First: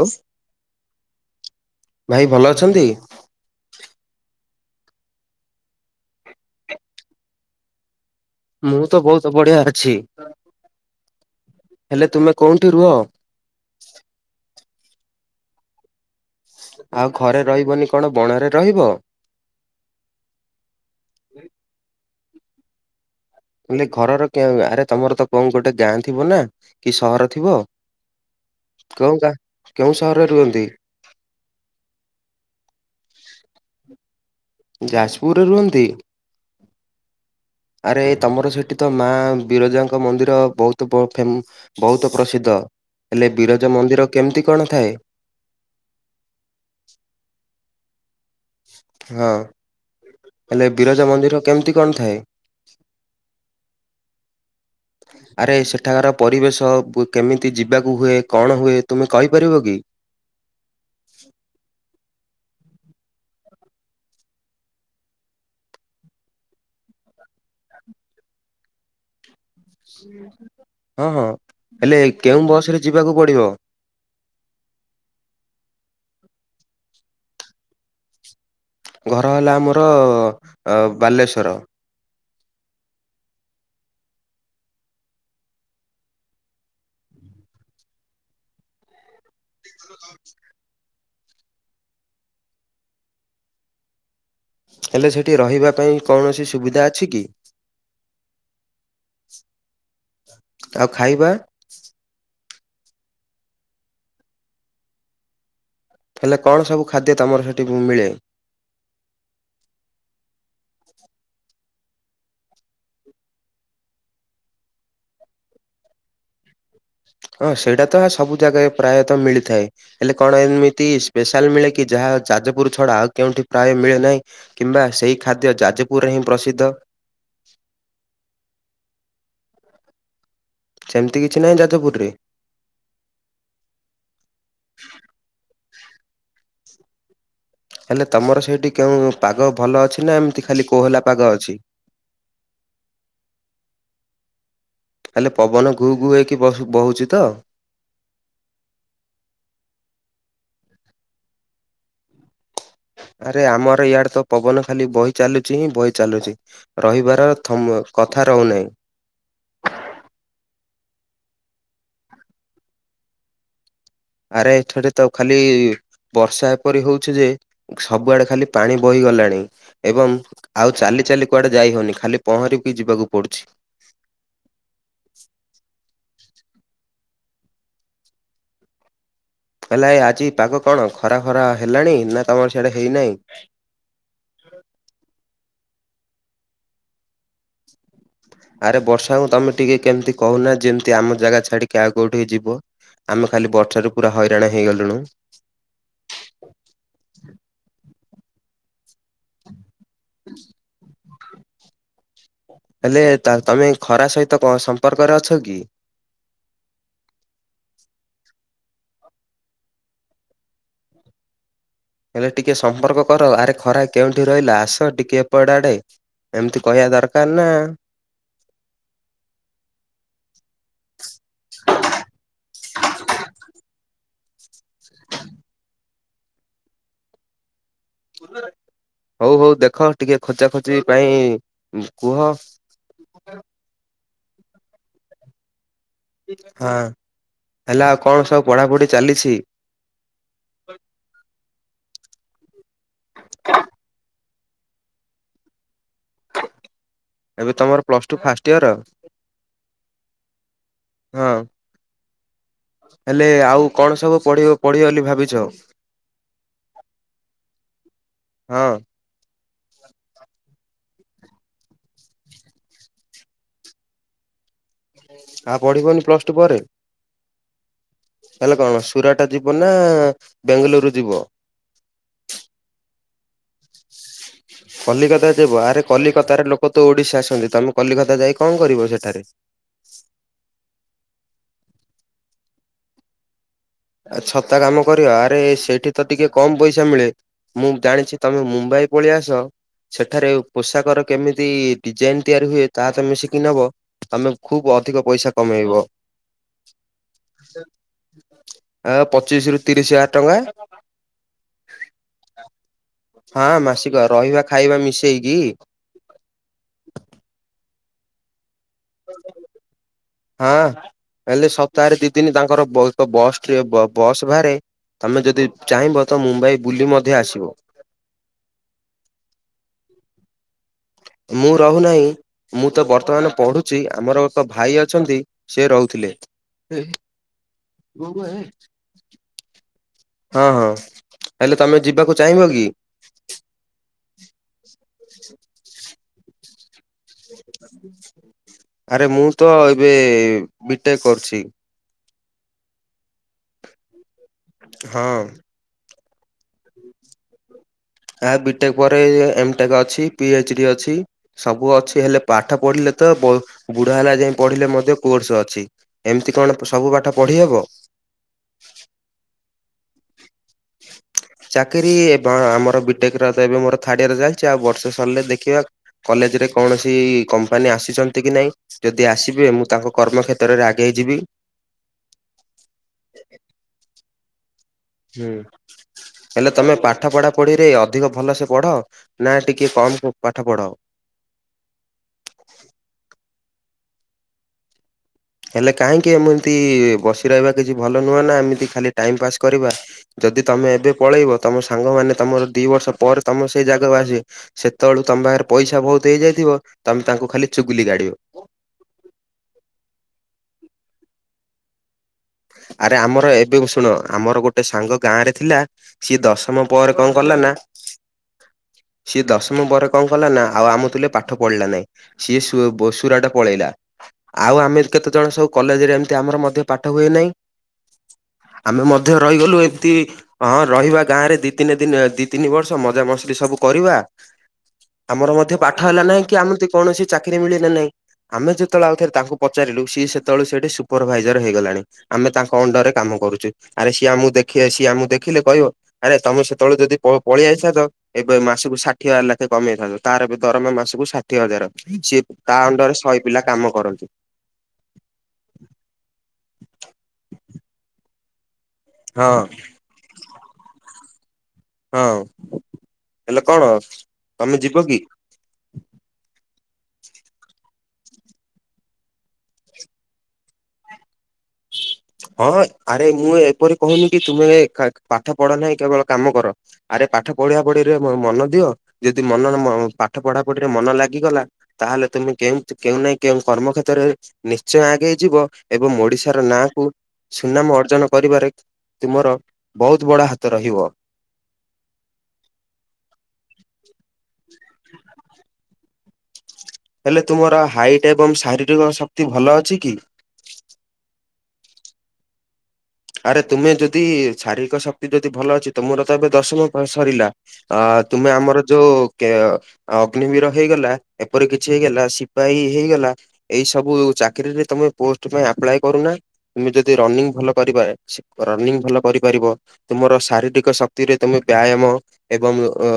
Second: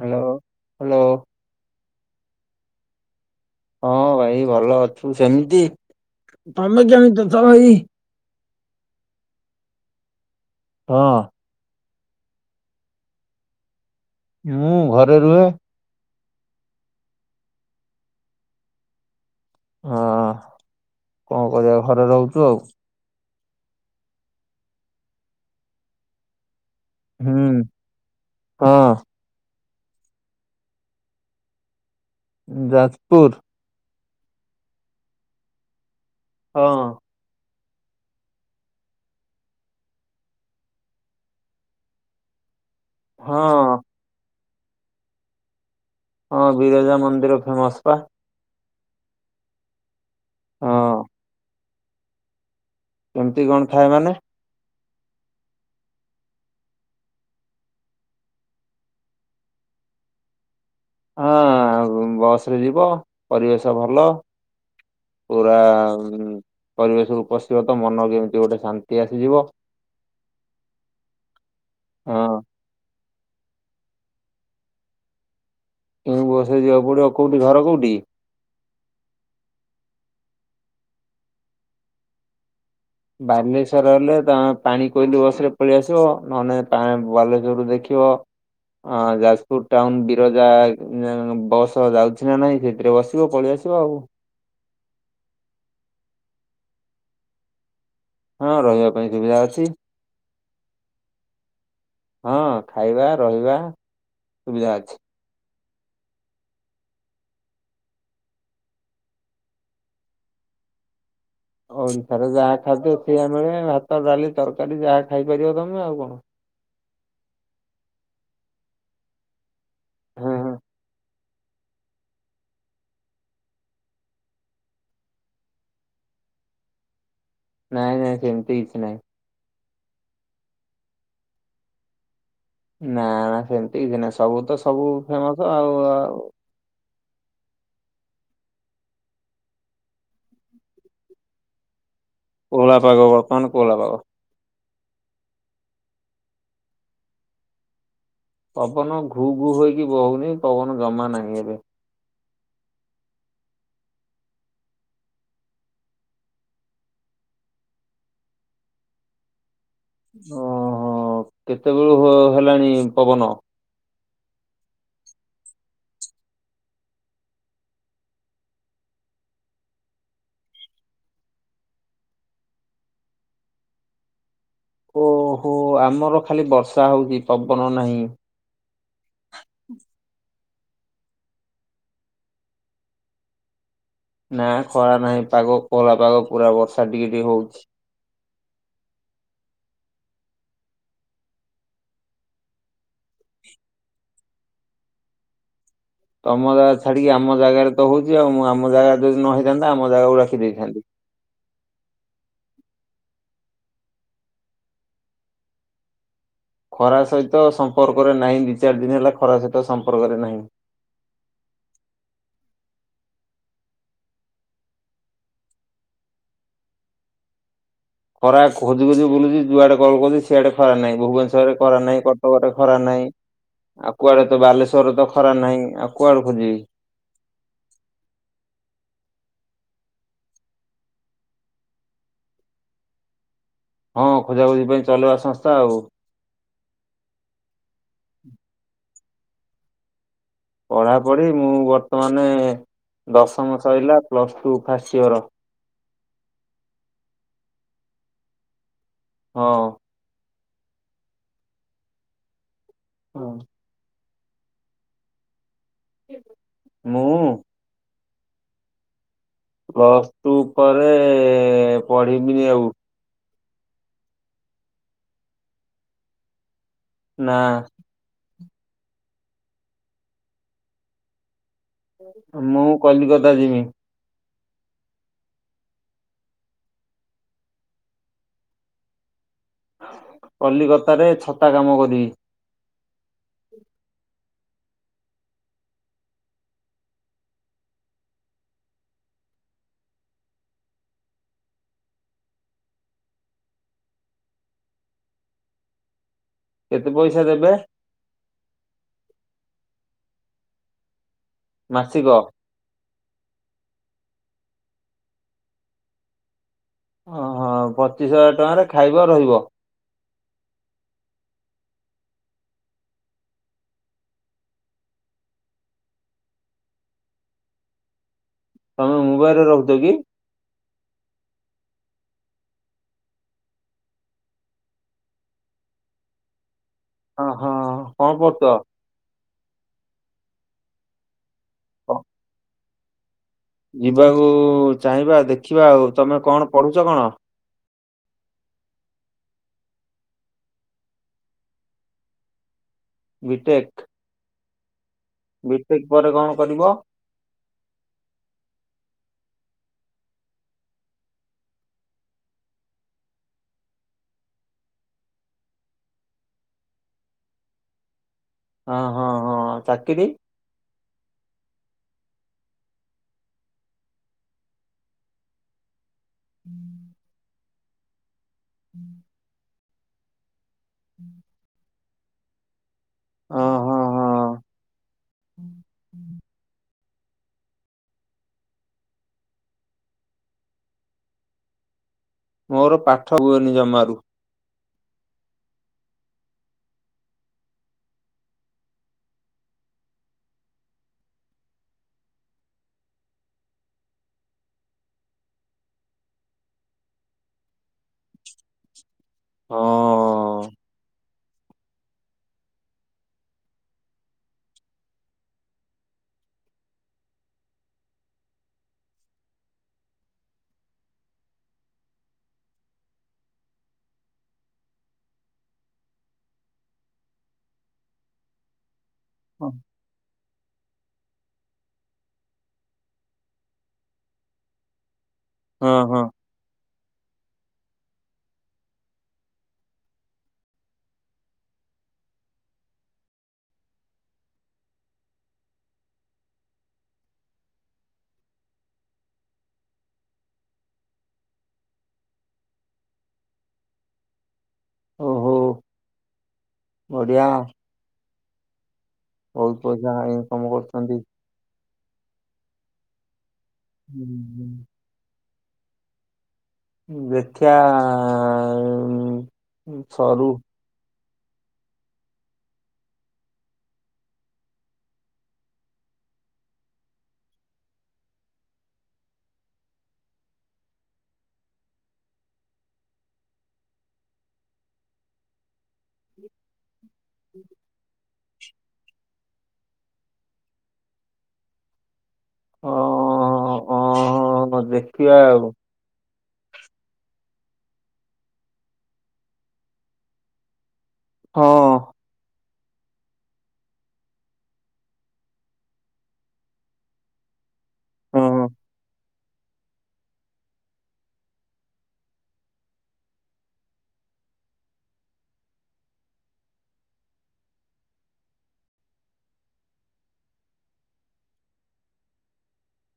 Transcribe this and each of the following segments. Hello hello. ଭାଇ ଭଲ ଅଛନ୍ତି। ହଁ ଭାଇ ଭଲ ଅଛୁ ସେମିତି ତମେ କେମିତି ଅଛ ଭାଇ। ମୁଁ ତ ବହୁତ ବଢିଆ ଅଛି। ହଁ। ହେଲେ ତୁମେ କେଉଁଠି ରୁହ। ମୁଁ ଘରେ ରୁହେ। ଆଉ ଘରେ ରହିବନି କଣ ବଣରେ ରହିବ। ହଁ କଣ କରିବା ଘରେ ରହୁଛୁ ଆଉ ମାନେ ଘରର କେ ଆରେ ତମର ତ କଣ ଗୋଟେ ଗାଁ ଥିବ ନା। କି ସହର ହୁଁ ଥିବ। ହଁ କେଉଁ ଗାଁ କେଉଁ ସହରରେ ରୁହନ୍ତି। ଯାଜପୁର। ଯାଜପୁରରେ ରୁହନ୍ତି। ହଁ ଆରେ ତମର ସେଇଠି ତ ମା ବିରଜାଙ୍କ ମନ୍ଦିର ବହୁତ ବହୁ ଫେମ ବହୁତ ପ୍ରସିଦ୍ଧ ହେଲେ ବିରଜ ହଁ। ମନ୍ଦିର କେମିତି କଣ ଥାଏ। ହଁ ବିରଜା ମନ୍ଦିର ଫେମସ ପା ହଁ ହେଲେ ହଁ ବିରଜା ମନ୍ଦିର କେମିତି କଣ ଥାଏ। କେମତି କଣ ଥାଏ ମାନେ [inaudible] ଆରେ ସେଠାକାର ପରିବେଶ କେମିତି ଯିବାକୁ ହୁଏ କଣ ହୁଏ ତୁମେ କହିପାରିବ କି। ହଁ ବସ ରେ ଯିବ ପରିବେଶ ଭଲ। ପୁରା ପରିବେଶରୁ ପଶିବ ତ ମନ କେମିତି ଗୋଟେ ଶାନ୍ତି ଆସିଯିବ। ହଁ ହଁ ହେଲେ ହଁ କେଉଁ ବସ ରେ ଯିବାକୁ ପଡିବ। କେଉଁ ବସରେ ଯିବାକୁ ପଡିବ, କୋଉଠି ଘର କୋଉଠି? ଘର ହେଲା ଆମର-ଅ ଅ ବାଲେଶ୍ୱର। ବାଲେଶ୍ଵର ହେଲେ ତମେ ପାଣି କୋଇଲି ବସରେ ପଳି ଆସିବ ନହେଲେ ପାଁ ବାଲେଶ୍ଵର ରୁ ଦେଖିବ ହଁ ଯାଜପୁର ଟାଉନ ବିରଜା-ଆ ଏଁ ବସ ଯାଉଛି ନା ନାହିଁ ସେଥିରେ ବସିବ ପଳିଆସି ତ ଆଉ। ହେଲେ ସେଠି ରହିବା ପାଇଁ କୌଣସି ସୁବିଧା ଅଛି କି? ହଁ ରହିବା ପାଇଁ ସୁବିଧା ଅଛି। ଆଉ ଖାଇବା ହଁ ଖାଇବା ରହିବା ସୁବିଧା ଅଛି। ହେଲେ କଣ ସବୁ ଖାଦ୍ୟ ତମର ସେଠି ମିଳେ? ଓଡିଶାର ଯାହା ଖାଦ୍ୟ ସିଆ ମିଳେ ଭାତ, ଡାଲି, ତର୍କାରୀ ଯାହା ଖାଇପାରିବ ତମେ ଆଉ କଣ। ହଁ ସେଇଟା ତ ସବୁ ଜାଗାରେ ପ୍ରାୟତଃ ମିଳିଥାଏ ହେଲେ ହଁ କଣ ହଁ ଏମିତି ସ୍ପେଶାଲ ମିଳେ କି ଯାହା ଯାଜପୁର ଛଡା ଆଉ କେଉଁଠି ପ୍ରାୟ ମିଳେ ନାହିଁ? କିମ୍ବା ସେଇ ଖାଦ୍ୟ ଯାଜପୁରରେ ହିଁ ପ୍ରସିଦ୍ଧ। ନାଇଁ ନାଇଁ ସେମିତି କିଛି ନାଇଁ। ସେମିତି କିଛି ନାହିଁ ଯାଜପୁରୁରେ। ନା ନା ସେମିତି କିଛି ନାଇଁ ସବୁ ତ ସବୁ ଫେମସ ଆଉ ଉ ହେଲେ ତମର ସେଇଠି କେଉଁ ପାଗ ଭଲ ଅଛି ନା ଏମିତି ଖାଲି କୋହଲା ପାଗ ଅଛି? କୋହଳା ପାଗ ବର୍ତମାନ କୋହଲା ପାଗ। ହେଲେ ପବନ ଘୁ ଘୁ ହେଇକି ବସ ବହୁଚି ତ। ପବନ ଘୁ ଘୁ ହେଇକି ବହୁନି ପବନ ଜମା ନାହିଁ ଏବେ। ଆରେ ଆମର ଇଆଡେ ତ ପବନ ଖାଲି ବହି ଚାଲୁଚି ହିଁ ବହି ଚାଲୁଚି। ରହିବାର ଥମ୍ କଥା ରହୁନାହିଁ। ଓହୋ କେତେବେଳୁ ହୋ ହେଲାଣି ପବନ? ଆରେ ଏଥଡ ତ ଖାଲି-ଇ ବର୍ଷା ଏପରି ହୋଉଛି ଯେ ସବୁଆଡେ ଖାଲି ପାଣି ବହି ଗଲାଣି। ଏବଂ ଆଉ ଚାଲି ଚାଲି କୁଆଡେ ଯାଇ ହଉନି ଖାଲି ପହଁରିକି ଯିବାକୁ ପଡୁଛି। ଓହୋ ଆମର ଖାଲି ବର୍ଷା ହଉଛି ପବନ ନାହିଁ। ହେଲା ଏ ଆଜି ପାଗ କଣ ଖରା ଖରା ହେଲାଣି ନା ତମର ସେଆଡେ ହେଇନାହିଁ? ନା ଖରା ନାହିଁ ପାଗ ଖୋଲା ପାଗ ପୁରା ବର୍ଷା ଟିକେ ଟିକେ ହଉଛି ଆରେ ବର୍ଷାଙ୍କୁ ତମେ ଟିକେ କେମିତି କହୁନା ଯେମିତି ଆମ ଜାଗା ଛାଡିକି ଆଉ କୋଉଠିକି ଯିବ। ଆମେ ଖାଲି ବର୍ଷାରୁ ପୁରା ହଇରାଣ ହେଇଗଲୁଣୁ। ତମ ଜାଗା ଛାଡିକି ଆମ ଜାଗାରେ ତ ହୋଉଚି ଆଉ, ମୁଁ ଆମ ଜାଗାରେ ଯଦି ନ ହେଇଥାନ୍ତା ଆମ ଜାଗାକୁ ରଖି ଦେଇଥାନ୍ତି। ହେଲେ ତାଲ୍ ତମେ ଖରା ସହିତ କଁ ସମ୍ପର୍କରେ ଅଛ କି? ଖରା ସହିତ ସମ୍ପର୍କରେ ନାହିଁ ଦି ଚାରି ଦିନ ହେଲା ଖରା ସହିତ ସମ୍ପର୍କରେ ନାହିଁ। ହେଲେ ଟିକେ ସମ୍ପର୍କ କର, ଆରେ ଖରା କେଉଁଠି ରହିଲା ଆସ ଟିକେ ଏପଡ ଆଡ଼େ। ଏମିତି କହିବା ଦରକାର ନା। ଖରା ଖୋଜି ଖୋଜି ବୁଲୁଚି ଯୁଆଡେ କଲ କରୁଚି ସିଆଡେ ଖରା ନାହିଁ, ଭୁବନେଶ୍ୱରରେ ଖରା ନାହିଁ, କଟକରେ ଖରା ନାହିଁ। ଆଉ କୁଆଡେ ତ ବାଲେଶ୍ଵରରେ ତ ଖରା ନାହିଁ, ଆଉ କୁଆଡୁ ଖୋଜିବି। ହୋଉ ହୋଉ ଦେଖ ଟିକେ ଖୋଜା ଖୋଜି ପାଇଁ କୁହ। ହଁ ଖୋଜାଖୋଜି ପାଇଁ ଚଲବା ସଂସ୍ଥା ଆଉ। ହଁ ହେଲା ଆଉ କଣ ସବୁ ପଢାପଢି ଚାଲିଛି? ପଢା ପଢି ମୁଁ ବର୍ତ୍ତମାନେ ଦଶମ ସଇଲା ପ୍ଲସ ଟୁ ଫାଷ୍ଟ ଇୟର। ଏବେ ତମର ପ୍ଲସ ଟୁ ଫାଷ୍ଟ ଇୟର? ହଁ। ହଁ ହେଲେ ଆଉ କଣ ସବୁ ପଢିବ ପଢିବ ବୋଲି ଭାବିଛ? ମୁଁ ହଁ। ପ୍ଲସ୍ ଟୁ ପରେ ପଢିବିନି ଆଉ। ଆଉ ପଢିବନି ପ୍ଲସ୍ ଟୁ ପରେ? ନା। ତାହେଲେ କଣ ସୁରାଟ ଯିବ ନା ବେଙ୍ଗ୍ ଲୁରୁ ଯିବ? ମୁଁ କଲିକତା ଯିମି। [unintelligible] କଲିକତା ଯିବ ଆରେ କଲିକତାରେ ଲୋକ ତ ଓଡିଶା ଆସନ୍ତି ତମେ କଲିକତା ଯାଇ କଣ କରିବ ସେଠାରେ? କଲିକତାରେ ଛତା କାମ କରି ଆ ଛତା କାମ କରିବ ଆରେ ସେଇଠି ତ ଟିକେ କମ୍ ପଇସା ମିଳେ। ମୁଁ ଜାଣିଛି ତମେ ମୁମ୍ବାଇ ପଳେଇଆସ ସେଠାରେ ପୋଷାକର କେମିତି ଡିଜାଇନ୍ ତିଆରି ହୁଏ ତାହା ତମେ ଶିିକି ନବ ତମେ ଖୁବ୍ ଅଧିକ ପଇସା କମେଇବ। କେତେ ପଇସା ଦେବେ? [unintelligible] ଆ ପଚିଶି ରୁ ତିରିଶି ହଜାର ଟଙ୍କା। ମାସିକ ହଁ ମାସିକ ରହିବା ଖାଇବା ମିଶେଇକି। ଓହୋ ପଚିଶ୍ ହଜାର ଟଙ୍କାରେ ଖାଇବ ରହିବ ହଁ ହେଲେ ସପ୍ତାହରେ ଦି ଦିନି ତାଙ୍କର ବସ୍ ବସ୍ ଟିଏ ବ ବସ୍ ବାହାରେ ତମେ ଯଦି ଚାହିଁବ ତ ମୁମ୍ବାଇ ବୁଲି ମଧ୍ୟ ଆସିବ। ତମେ ମୁମ୍ବାଇ ରେ ରହୁଛ କି? ମୁଁ ରହୁନାହିଁ। ମୁଁ ତ ବର୍ତ୍ତମାନ ପଢୁଛି ଆମର ତ ଭାଇ ଅଛନ୍ତି ସେ ରହୁଥିଲେ। ହଁ ହଁ [inaudible] କଣ ହଁ କରୁଛ? ହଁ। ହେଲେ ତମେ ଯିବାକୁ ଚାହିଁବ କି? ଯିବାକୁ ଚାହିଁବା ଦେଖିବା ଆଉ ତମେ କଣ ପଢୁଛ କଣ? ଆରେ ମୁଁ ତ ଏବେ ବିଟେ କରୁଛି। ବିଟେକ୍ ହଁ। ବିଟେକ୍ ପରେ କଣ କରିବ? ଆ ବିଟେ ପରେ ଏମ୍ ଟେକ୍ ଅଛି ପି ଏଚ୍ ଡି ଅଛି ସବୁ ଅଛି ହେଲେ ପାଠ ପଢିଲେ ତ ବ ବୁଢା ହେଲା ଯାଏ ପଢିଲେ ମଧ୍ୟ କୋର୍ସ୍ ଅଛି। ଏମ୍ ତି କଣ ସବୁ ପାଠ ପଢ଼ି ହବ। ହ ହଁ ହଁ ଚାକିରି [inaudible] ଚାକିରି ଅଁ ଆମର ବିଟେକ୍ ର ଏବେ ଏବେ ମୋର ଥାର୍ଡ ଇୟର ଚାଲିଛି ଆଉ ବର୍ଷେ ସରିଲେ ଦେଖିବା କଲେଜ୍ ରେ କୌଣସି କମ୍ପାନୀ ଆସିଛନ୍ତି କି ନାଇଁ ଯଦି ଆସିବେ ମୁଁ ତାଙ୍କୁ କର୍ମକ୍ଷେତ୍ରରେ ଆଗେଇଇଯିବି ଅ ହଁ ହଁ। ହୁଁ ହେଲେ ତମେ ପାଠ ପଢା ପଢିରେ ଅଧିକ ଭଲ ସେ ପଢ ନା ଟିକେ କମ୍ ପାଠ ପଢ ମୋର ପାଠ ହୁଏନି ଜମାରୁ। ହେଲେ କାହିଁକି ଏମିତି ବସି ରହିବା କିଛି ଭଲ ନୁହଁ ନା ଏମିତି ଖାଲି ଟାଇମ ପାସ୍ କରିବା। ଯଦି ତମେ ଏବେ ପଳେଇବ ତମ ସାଙ୍ଗମାନେ ତମର ଦି ବର୍ଷ ପରେ ତମର ସେଇ ଜାଗାକୁ ଆସିବେ। ସେତେବେଳୁ ତମ ପାଖରେ ପଇସା ବହୁତ ହେଇଯାଇଥିବ ତମେ ତାଙ୍କୁ ଖାଲି ଚୁଗୁଲି କାଢିବ। ହଁ। ଆରେ ଆମର ଏବେ ଶୁଣ ଆମର ଗୋଟେ ସାଙ୍ଗ ଗାଁରେ ଥିଲା। ସିଏ ଦଶମ ପରେ କଣ କଲା ନା ସିଏ ଦଶମ ପରେ କଣ କଲା ନା ଆଉ ଆମ ତୁଲେ ପାଠ ପଢିଲା ନାହିଁ। ସିଏ ସୁ ପ ସୁରାଟ ପଳେଇଲା। ଆଉ ଆମେ କେତେ ଜଣ ସବୁ କଲେଜ ରେ ଏମିତି ଆମର ମଧ୍ୟ ପାଠ ହୁଏ ନାହିଁ। ଆମେ ମଧ୍ୟ ରହିଗଲୁ। ତି ହଁ ରହିବା ଗାଁ ରେ ଦି ତିନି ଦିନ ଦି ତିନି ବର୍ଷ ମଜା ମସ୍ତି ସବୁ କରିବା। ତମର ମଧ୍ୟ ପାଠ ହଁ ହେଲା ହଁ ନାହିଁ କି ଆମତି କୌଣସି ଚାକିରି ମିଳିଲା ନାହିଁ। ଆମେ ଯେତେବେଳେ ଆଉ ଥରେ ତାଙ୍କୁ ପଚାରିଲୁ ସିଏ ସେତେବେଳେ ସେଇଠି ସୁପରଭାଇଜର ହେଇଗଲାଣି। ଆମେ ତାଙ୍କ ଅଣ୍ଡରରେ କାମ କରୁଛୁ ଆରେ ସିଏ ଆମକୁ ଦେଖିଏ ସିଏ ଆମକୁ ଦେଖିଲେ କହିବ ଆରେ ତମେ ସେତେବେଳେ ଯଦି ପଳେଇଆଇ ଥାନ୍ତ ଏବେ ମାସକୁ ଷାଠିଏ ହଜାର ଲାଖେ କମେଇଥାନ୍ତ ତାର ଏବେ ଦରମା ମାସକୁ ଷାଠିଏ ହଜାର ସିଏ ତା ଅଣ୍ଡରରେ ଶହେ ପିଲା କାମ କରନ୍ତି। ଓହୋ। ବଢିଆ ହଁ ବହୁତ ପଇସା ଇନକମ କରୁଛନ୍ତି। ହଁ ହେଲେ କଣ ହୁଁ, ତମେ ଯିବ କି? ଦେଖିବା ସରୁ [inaudible] ହଁ ଆରେ ମୁଁ ଏପରି କହୁନି କି ତୁମେ କା ପାଠ ପଢ ନାହିଁ କେବଳ କାମ କର। ଆରେ ପାଠ ପଢ଼ିଆ ପଢିରେ ମନ ଦିଅ ଯଦି ମନ ପାଠ ପଢା ପଢିରେ ମନ ଲାଗିଗଲା ତାହେଲେ ତୁମେ କେମ କେଉଁ ନାହିଁ କେଉଁ କର୍ମ କ୍ଷେତ୍ରରେ ନିଶ୍ଚୟ ଆଗେଇ ଯିବ ଏବଂ ଓଡିଶା ର ନାଁକୁ ସୁନାମ ଅର୍ଜନ କରିବାରେ ତୁମର ବହୁତ ବଡ଼ ହାତ ରହିବ। ଓ ଓ ହଁ ଦେଖିବା ଆଉ। ହେଲେ ତୁମର ହାଇଟ୍ ଏବଂ ଶାରୀରିକ ଶକ୍ତି ଭଲ ଅଛି କି? ହଁ। ଆରେ ତୁମେ ଯଦି ଶାରୀରିକ ଶକ୍ତି ଯଦି ଭଲ ଅଛି ତୁମର ତ ଏବେ ଦଶମ ସରିଲା। ଅ ତୁମେ ହଁ ଆମର ଯୋଉ ଅଗ୍ନିବୀର ହେଇଗଲା ଏପରି କିଛି ହେଇଗଲା ସିପାହୀ ହେଇଗଲା। ଏଇ ସବୁ ଚାକିରୀରେ ତମେ ପୋଷ୍ଟ ପାଇଁ ଆପ୍ଲାଏ କରୁନା ତମେ ଯଦି ରନିଙ୍ଗ ଭଲ କରିବ ରନିଙ୍ଗ ଭଲ କରିପାରିବ ତୁମର ଶାରୀରିକ ଶକ୍ତିରେ ତୁମେ ବ୍ୟାୟାମ ଏବଂ ଅ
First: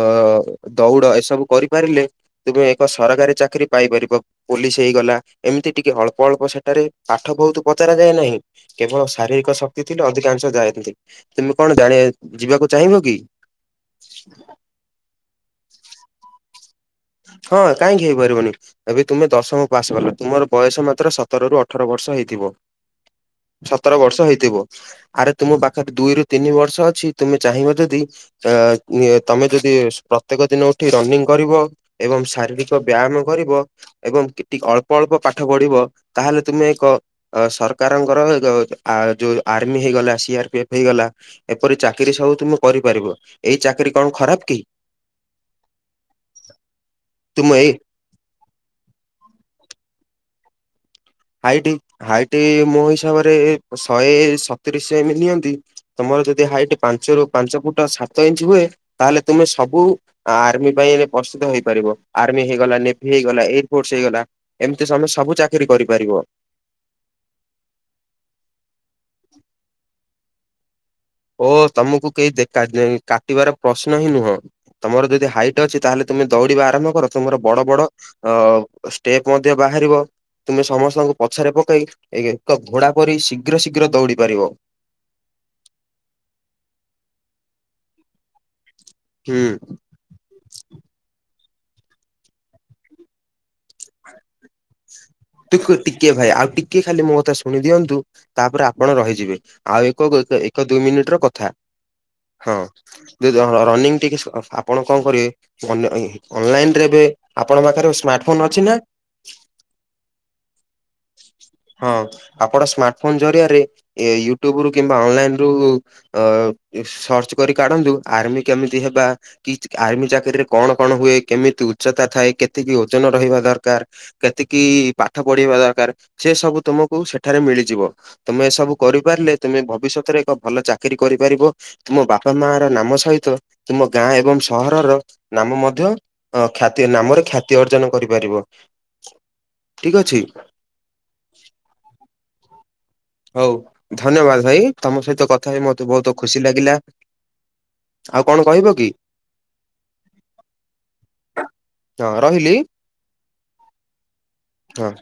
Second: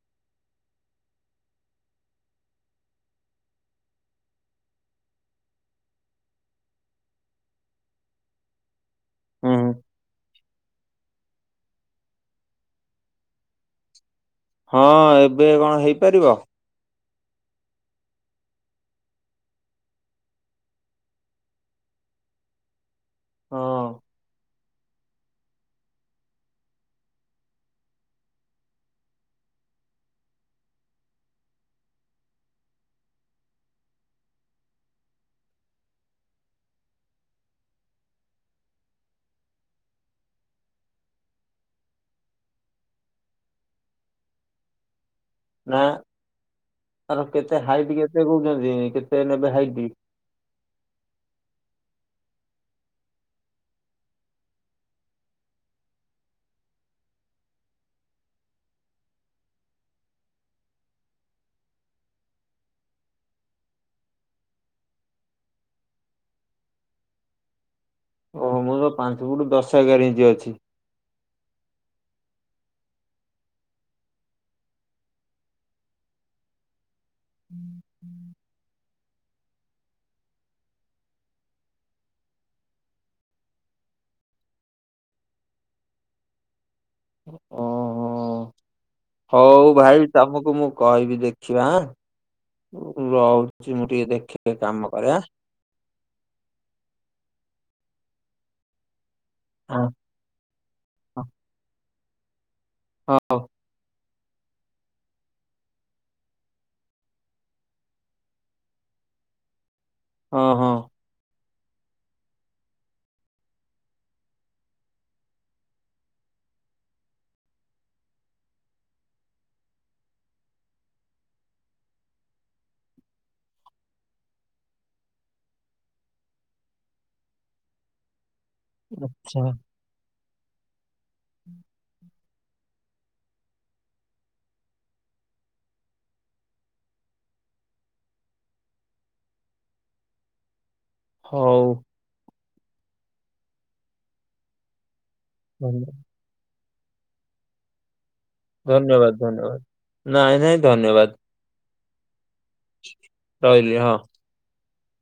ଦୌଡ଼ ଏସବୁ କରିପାରିଲେ ତୁମେ ଏକ ସରକାରୀ ଚାକିରି ପାଇପାରିବ। ପୋଲିସ ହେଇଗଲା ଏମିତି ଟିକେ ଅଳ୍ପ ଅଳ୍ପ ସେଠାରେ ପାଠ ବହୁତ ପଚାର ଯାଏ ନାହିଁ କେବଳ ଶାରୀରିକ ହୁଁ, ଶକ୍ତି ଥିଲେ ଅଧିକ [unintelligible] ତମେ କଣ ଜାଣ ଯିବାକୁ ଚାହିଁବ କି? ହଁ ଏବେ କଣ ହେଇପାରିବ? ହଁ କାହିଁକି ହେଇପାରିବନି? ଏବେ ତୁମେ ଦଶମ ପାସ୍ କଲ ତୁମର ବୟସ ମାତ୍ର ସତର ରୁ ଅଠର ବର୍ଷ ହେଇଥିବ। ହଁ। ସତର ବର୍ଷ ହେଇଥିବ। ଆରେ ତୁମ ପାଖରେ ଦୁଇରୁୁ ତିନି ବର୍ଷ ଅଛି ତୁମେ ଚାହିଁବ ଯଦି ଅ ତମେ ଯଦି ପ୍ରତ୍ୟେକ ଦିନ ଉଠି ରନିଂ କରିବ। ଏବଂ ଶାରୀରିକ ବ୍ୟାମ କରିବ। ଏବଂ ଟିକେ ଅଳ୍ପ -ଅଳ୍ପ ପାଠ ପଢିବ ତାହେଲେ ତୁମେ ଏକ ଅ ସରକାରଙ୍କର ଗ ଯୋଉ ଆର୍ମି ହେଇଗଲା। ସିଆର ପି ଏଫ ହେଇଗଲା। ଏପରି ଚାକିରି ସବୁ ତୁମେ କରିପାରିବ। ଏଇ ଚାକିରି କଣ ଖରାପ କି? ନା। ତାର ତୁମ କେତେ ଏଇ ହାଇଟ କେତେ ବୁଝୁଚି କେତେ ନେବେ ହାଇଟ୍? ହାଇଟ୍, ହାଇଟ୍ ମୋ ହିସାବରେ ଶହେ ସତୁରୀ ସି ଏମ ନିଅନ୍ତି। ତୁମର ଯଦି ହାଇଟ ପାଞ୍ଚ ରୁ ପାଞ୍ଚ ଫୁଟ ସାତ ଇଞ୍ଚ ହୁଏ ତାହେଲେ ତୁମେ ସବୁ ଆର୍ମି ପାଇଁ ପ୍ରସ୍ତୁତ ହେଇପାରିବ। ଆର୍ମି ହେଇଗଲା। ନେଭି ହେଇଗଲା। ଏୟାର ଫୋର୍ସ ହେଇଗଲା। ଏମିତି ସମେ ସବୁ ଚାକିରି କରିପାରିବ। ମୁଁ ପା ପାଞ୍ଚ ଫୁଟୁ ଦଶ, ଏଗାର ଇଞ୍ଚ ଅଛି। ଓ ତମକୁ କେହି ଦେ କା କାଟିବାର ପ୍ରଶ୍ନ ହିଁ ନୁହଁ। ତମର ଯଦି ହାଇଟ୍ ଅଛି ତାହେଲେ ତୁମେ ଦୌଡିବା ଆରମ୍ଭ କର। ତୁମର ବଡ ବଡ ଅ ଷ୍ଟେପ ମଧ୍ୟ ବାହାରିବ। ତୁମେ ସମସ୍ତଙ୍କୁ ପଛରେ ପକେଇ ଏକ ଘୋଡା ପରି ଶୀଘ୍ର ଶୀଘ୍ର ଦୌଡି ପାରିବ। ଓହୋ। ହୁଁ। ହଉ ଭାଇ ତମକୁ ମୁଁ କହିବି ଦେଖିବା ଆଁ। ରହୁଛି। ମୁଁ ଟିକେ ଦେଖେ କାମ କରେ ଆଁ। ଟିକୁ ଟିକେ ଭାଇ ଆଉ ଟିକେ ଖାଲି ମୋ କଥା ଶୁଣି ଦିଅନ୍ତୁ, ତାପରେ ଆପଣ ରହିଯିବେ। ଆଉ ଏକ ଏକ ଦୁଇ ମିନିଟର ହଁ କଥା। ହଁ ହଁ ଯେ ହଉ। ର ରନିଂ ଟିକେ [unintelligible] ଆପଣ କଣ କରିବେ? ଅନ୍ ଅନ୍ ଲାଇନରେ ଏବେ। ଆପଣଙ୍କ ପାଖରେ ସ୍ମାର୍ଟଫୋନ୍ ଅଛି ନା? ହଁ -ହଁ। ହଁ ଆପଣ ସ୍ମାର୍ଟ ଫୋନ୍ ଜରିଆରେ ଏ ୟୁଟ୍ୟୁବ ରୁ କିମ୍ବା ଅନଲାଇନ ରୁ ଅ ସର୍ଚ୍ଚ କରି କାଢନ୍ତୁ ଆର୍ମି କେମିତି ହେବା? କି ଆର୍ମି ଚାକିରରିରେ କଣ କଣ ହୁଏ? କେମିତି ଉଚ୍ଚତା ଥାଏ? କେତିକି ଓଜନ ରହିବା ଦରକାର? କେତିକି ପାଠ ପଢିବା ଦରକାର? ସେ ସବୁ ତୁମକୁ ସେଠାରେ ମିଳିଯିବ ତମେ ଏ ସବୁ କରିପାରିଲେ ତମେ ଭବିଷ୍ୟତରେ ଏକ ଭଲ ଚାକିରି କରିପାରିବ। ତୁମ ବାପା ମା ର ନାମ ସହିତ ତୁମ ଗାଁ ଏବଂ ସହରର ନାମ ମଧ୍ୟ ଅ ଖ୍ୟାତି ନାମରେ ଖ୍ୟାତି ଅର୍ଜନ କରିପାରିବ। ଠିକ ଅଛି? ହଉ। ହଉ ଧନ୍ୟବାଦ ଭାଇ। ତମ ସହିତ କଥା ହେଇ ମତେ ଧନ୍ୟ- ବହୁତ ଖୁସି ଲାଗିଲା। ଆଉ କଣ କ ଧନ୍ୟବାଦ- ଧନ୍ୟବାଦ। ନାଇଁ- ନାଇଁ ଧନ୍ୟବାଦ। ହଁ ରହିଲି। ରହିଲି ହଁ। ହଁ।